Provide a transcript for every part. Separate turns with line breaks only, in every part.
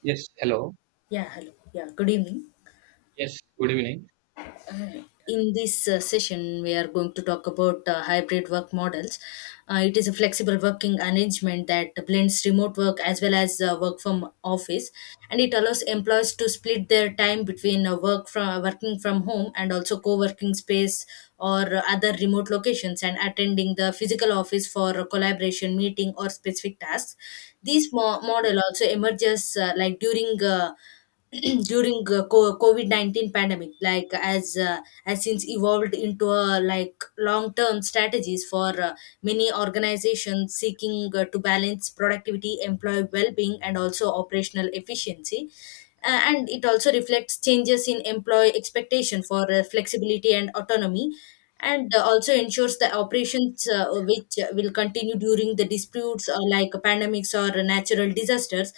Yes, hello.
Yeah, hello. Yeah, good evening.
Yes, good evening.
In this session, we are going to talk about hybrid work models. It is a flexible working arrangement that blends remote work as well as work from office, and it allows employees to split their time between working from home and also co-working space or other remote locations and attending the physical office for collaboration, meeting, or specific tasks. This model also emerges during during covid-19 pandemic as since evolved into a like long-term strategies for many organizations seeking to balance productivity employee well-being and also operational efficiency. And it also reflects changes in employee expectation for flexibility and autonomy, and also ensures the operations which will continue during the disputes or like pandemics or natural disasters.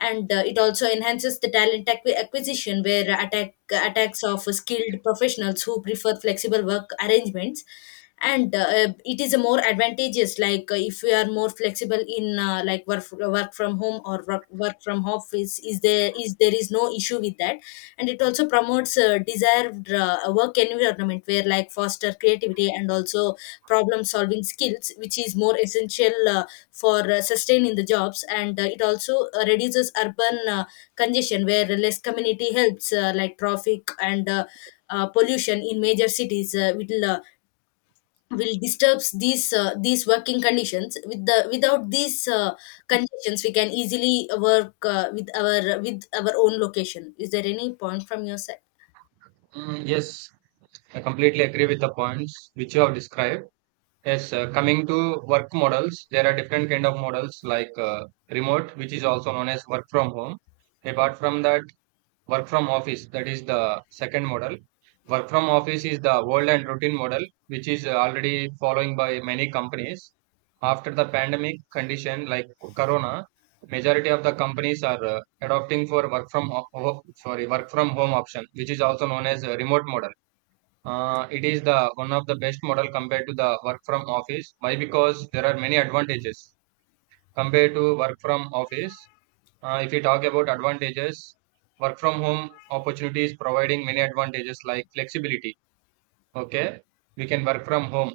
And it also enhances the talent acquisition where attacks of skilled professionals who prefer flexible work arrangements, and it is a more advantageous like if we are more flexible in work from home or work from office is there is no issue with that. And it also promotes desired work environment where like foster creativity and also problem solving skills which is more essential for sustaining the jobs. And it also reduces urban congestion where less community helps like traffic and pollution in major cities will disturbs these working conditions. With the without these conditions we can easily work with our own location. Is there any point from your side?
Mm, yes, I completely agree with the points which you have described. Yes, coming to work models, there are different kind of models like remote, which is also known as work from home. Apart from that, work from office, that is the second model. Work from office is the old and routine model which is already following by many companies. After the pandemic condition like corona, majority of the companies are adopting for work from ho- ho- sorry work from home option, which is also known as a remote model. It is the one of the best model compared to the work from office. Why? Because there are many advantages compared to work from office. If you talk about advantages, work from home opportunities providing many advantages like flexibility. Okay, we can work from home.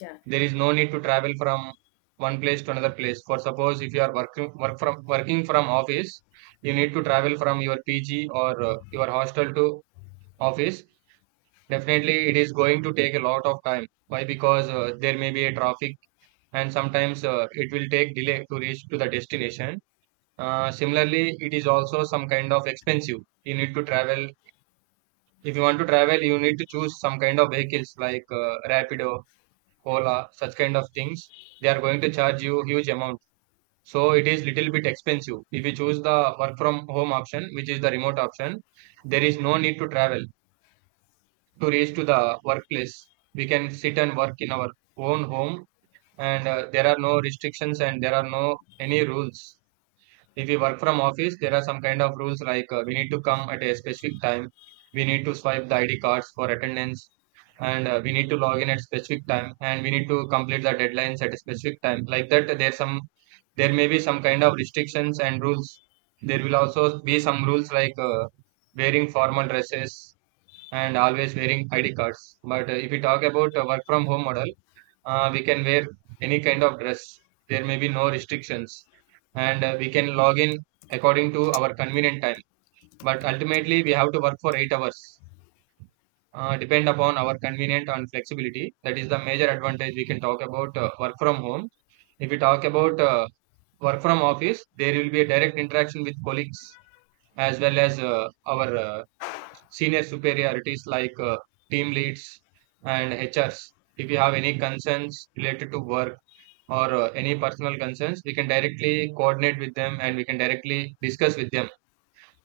Yeah,
There is no need to travel from one place to another place. For suppose if you are working working from office, you need to travel from your PG or your hostel to office. Definitely, it is going to take a lot of time. Why? Because there may be a traffic, and sometimes it will take delay to reach to the destination. Similarly, it is also some kind of expensive. You need to travel. If you want to travel, you need to choose some kind of vehicles like Rapido, Ola, such kind of things. They are going to charge you huge amount. So it is little bit expensive. If you choose the work from home option, which is the remote option, there is no need to travel to reach to the workplace. We can sit and work in our own home, and there are no restrictions and there are no any rules. If we work from office, there are some kind of rules like we need to come at a specific time, we need to swipe the id cards for attendance, and we need to log in at specific time and we need to complete the deadlines at a specific time. Like that, there may be some kind of restrictions and rules. There will also be some rules like wearing formal dresses and always wearing id cards. But if we talk about work from home model, we can wear any kind of dress, there may be no restrictions, and we can log in according to our convenient time, but ultimately we have to work for 8 hours depend upon our convenient and flexibility. That is the major advantage we can talk about work from home. If we talk about work from office, there will be a direct interaction with colleagues as well as our senior superiorities like team leads and hrs. If you have any concerns related to work or any personal concerns, we can directly coordinate with them and we can directly discuss with them.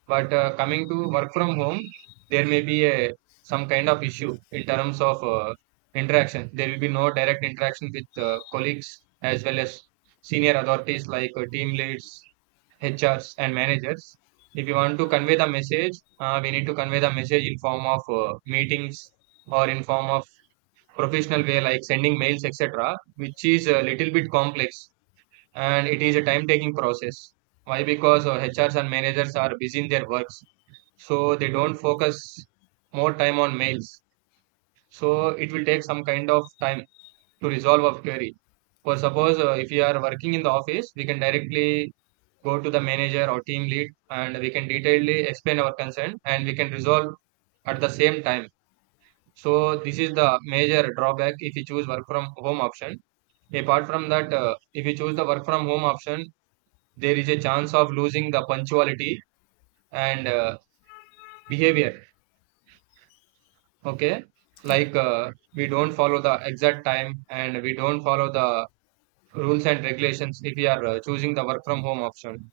But coming to work from home, there may be a, some kind of issue in terms of interaction. There will be no direct interaction with colleagues as well as senior authorities like team leads, H Rs, and managers. If you want to convey the message, we need to convey the message in form of meetings or in form of professional way like sending mails, etc., which is a little bit complex and it is a time taking process. Why? Because HRs and managers are busy in their works, so they don't focus more time on mails. So it will take some kind of time to resolve a query. For suppose if you are working in the office, we can directly go to the manager or team lead and we can detailedly explain our concern and we can resolve at the same time. So this is the major drawback if you choose work from home option. Apart from that, if you choose the work from home option, there is a chance of losing the punctuality and behavior. Okay,
yeah,
like we don't follow the exact time and we don't follow the rules and regulations if we are choosing the work from home option.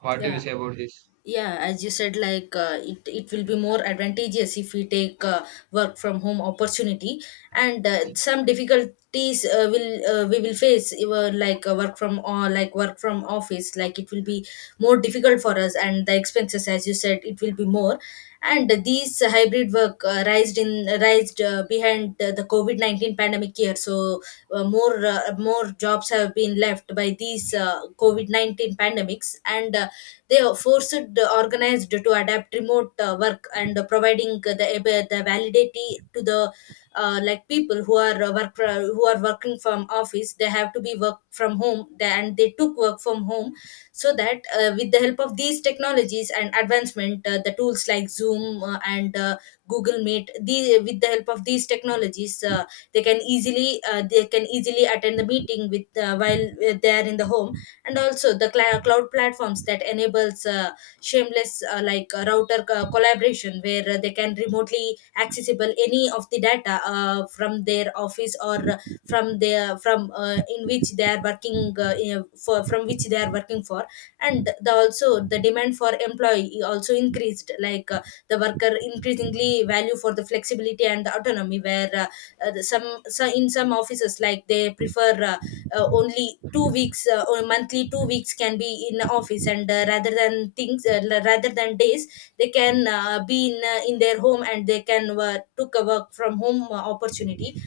What do you
yeah.
say about this?
Yeah as you said, like it will be more advantageous if we take work from home opportunity. And some difficulties will we will face like work from office, like it will be more difficult for us, and the expenses, as you said, it will be more. And these hybrid work rised behind the covid-19 pandemic year, so more jobs have been left by these covid-19 pandemics, and they are forced organized to adapt remote work and providing the validity to the like people who are work who are working from office. They have to be work from home and they took work from home. So that with the help of these technologies and advancement, the tools like zoom and google meet, with the help of these technologies they can easily attend the meeting with while they are in the home. And also the cloud platforms that enables shameless collaboration where they can remotely accessible any of the data from their office or from their from in which they are working in- for from which they are working for. And the also the demand for employee also increased, like the worker increasingly value for the flexibility and the autonomy where so in some offices like they prefer only 2 weeks or monthly 2 weeks can be in the office, and rather than days they can be in their home, and they can took a work from home opportunity.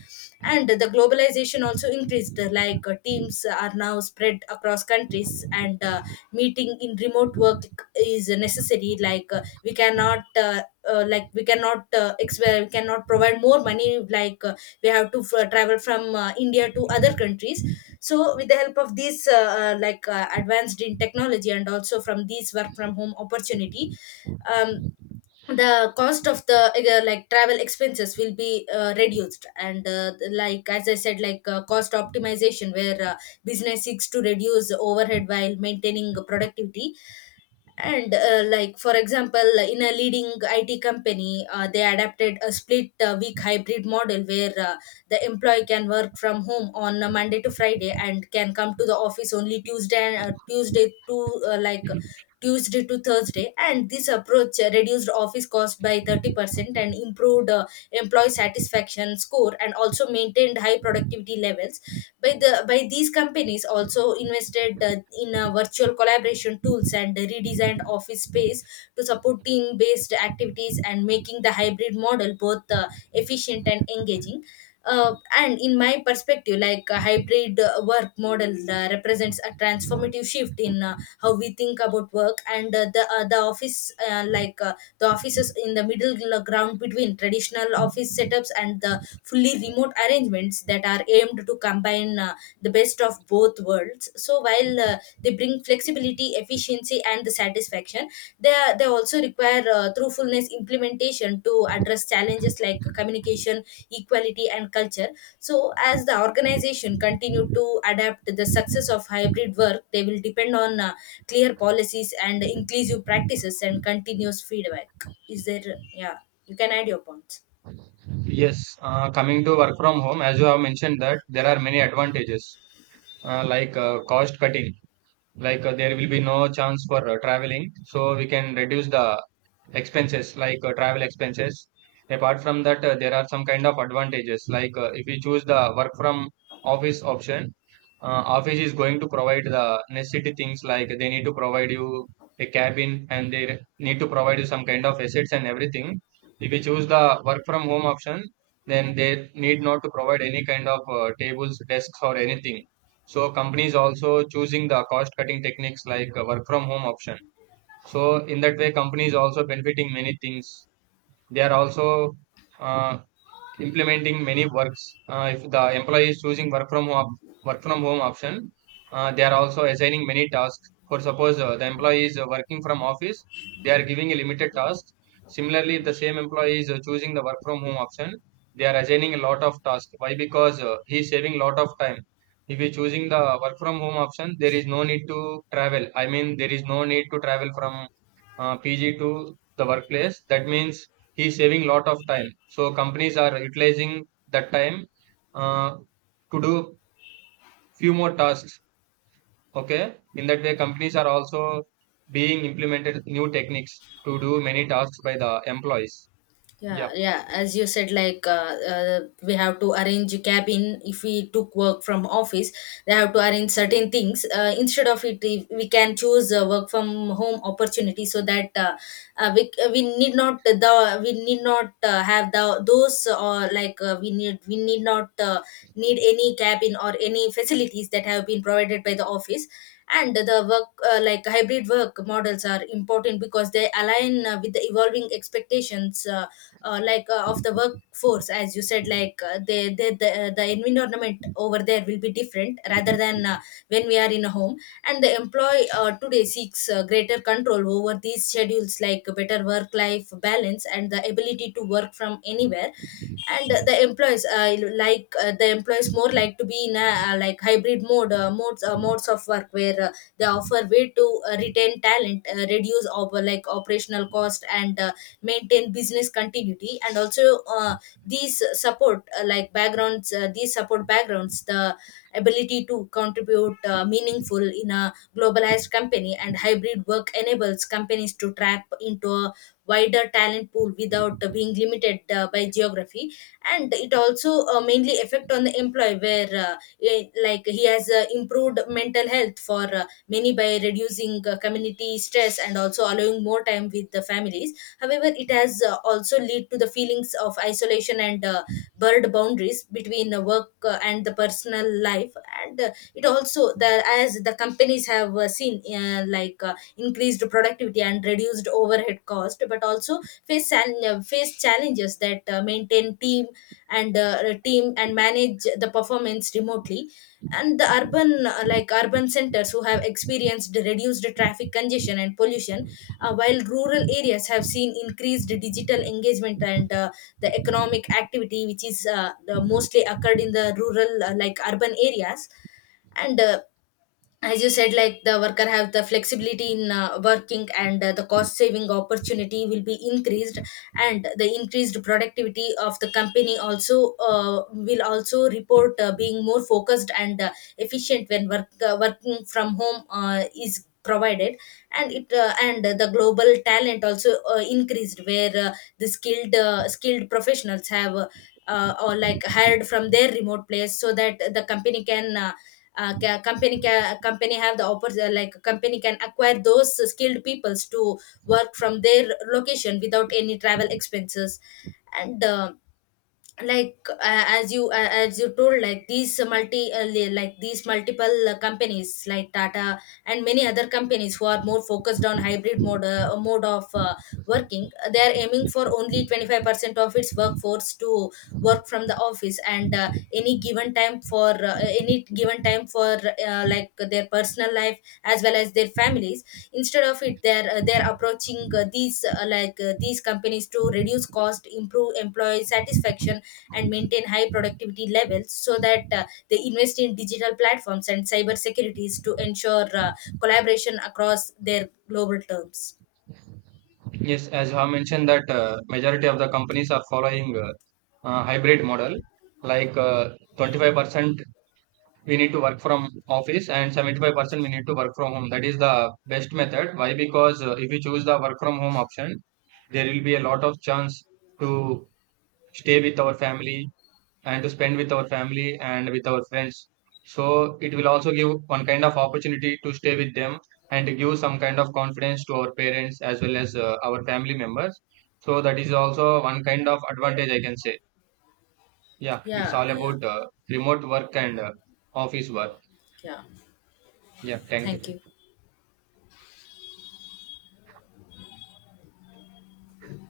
And the globalization also increased, like teams are now spread across countries, and meeting in remote work is necessary. Like we cannot we cannot provide more money, like we have to travel from India to other countries. So with the help of these advanced in technology and also from these work from home opportunity, um, the cost of the like travel expenses will be reduced. And as I said, like cost optimization where business seeks to reduce overhead while maintaining productivity. And for example, in a leading IT company, they adapted a split week hybrid model where the employee can work from home on a monday to friday and can come to the office only tuesday, and tuesday to thursday. And this approach reduced office cost by 30% and improved employee satisfaction score and also maintained high productivity levels. By the by these companies also invested in virtual collaboration tools and redesigned office space to support team based activities and making the hybrid model both efficient and engaging. And in my perspective, like a hybrid work model represents a transformative shift in how we think about work and the office the offices in the middle ground between traditional office setups and the fully remote arrangements that are aimed to combine the best of both worlds. So while they bring flexibility efficiency and the satisfaction, they they also require truthfulness implementation to address challenges like communication equality and culture. So as the organization continue to adapt the success of hybrid work, they will depend on clear policies and inclusive practices and continuous feedback. Is there, yeah, you can add your points.
Yes, coming to work from home, as you have mentioned that there are many advantages, like cost cutting, like there will be no chance for traveling, so we can reduce the expenses like travel expenses. Apart from that, there are some kind of advantages like if we choose the work from office option, office is going to provide the necessity things like they need to provide you a cabin and need to provide you some kind of assets and everything. If we choose the work from home option, then they need not to provide any kind of tables, desks or anything. So companies also choosing the cost cutting techniques like work from home option. So in that way, companies also benefiting many things. They are also uh, implementing many works. If the employee is choosing work from home option, they are also assigning many tasks. For suppose the employee is working from office, they are giving a limited task. Similarly, if the same employee is choosing the work from home option, they are assigning a lot of tasks. Why? Because he is saving a lot of time. If you choosing the work from home option, there is no need to travel. I mean, there is no need to travel from PG to the workplace. That means he's saving lot of time, so companies are utilizing that time uh, to do few more tasks. Okay, in that way companies are also being implemented new techniques to do many tasks by the employees. Yeah.
Yeah, yeah. As you said, like we have to arrange a cabin if we took work from office. They have to arrange certain things. Instead of it, if we can choose work from home opportunity, so that uh, we uh, we need not the we need not have the those, or like we need not need any cabin or any facilities that have been provided by the office. And the work hybrid work models are important because they align with the evolving expectations. Of the workforce, as you said, like they the environment over there will be different rather than when we are in a home. And the employee today seeks greater control over these schedules like better work life balance and the ability to work from anywhere. And the employees more like to be in a like hybrid mode modes modes of work where they offer way to retain talent, reduce operational cost, and maintain business continuity, and also these support backgrounds the ability to contribute meaningful in a globalized company. And hybrid work enables companies to tap into a wider talent pool without being limited by geography. And it also mainly affect on the employee where like he has improved mental health for many, by reducing community stress and also allowing more time with the families. However, it has also lead to the feelings of isolation and blurred boundaries between work and the personal life. And it also the as the companies have seen increased productivity and reduced overhead cost, but also face challenges that maintain team and team and manage the performance remotely. And the urban urban centers who have experienced reduced traffic congestion and pollution, while rural areas have seen increased digital engagement and the economic activity which is the mostly occurred in the rural like urban areas. And as you said, like the worker have the flexibility in working, and the cost saving opportunity will be increased. And the increased productivity of the company also will also report being more focused and efficient when working from home is provided. And it and the global talent also increased where the skilled skilled professionals have or like hired from their remote place, so that the company can company have the opportunity, like company can acquire those skilled peoples to work from their location without any travel expenses. And as you told, like these multi li- like these multiple companies like tata and many other companies who are more focused on hybrid mode mode of working, they are aiming for only 25% of its workforce to work from the office and any given time for like their personal life as well as their families. Instead of it, they're approaching these companies to reduce cost, improve employee satisfaction, and maintain high productivity levels. So that they invest in digital platforms and cyber securities to ensure collaboration across their global terms.
Yes, as I mentioned that majority of the companies are following hybrid model, like 25% we need to work from office and 75% we need to work from home. That is the best method. Why? Because if we choose the work from home option, there will be a lot of chance to stay with our family and to spend with our family and with our friends. So it will also give one kind of opportunity to stay with them and to give some kind of confidence to our parents as well as our family members. So that is also one kind of advantage I can say. Yeah, it's
Yeah,
all
yeah,
about remote work and office work.
yeah.
Yeah, thank
Thank you.
you.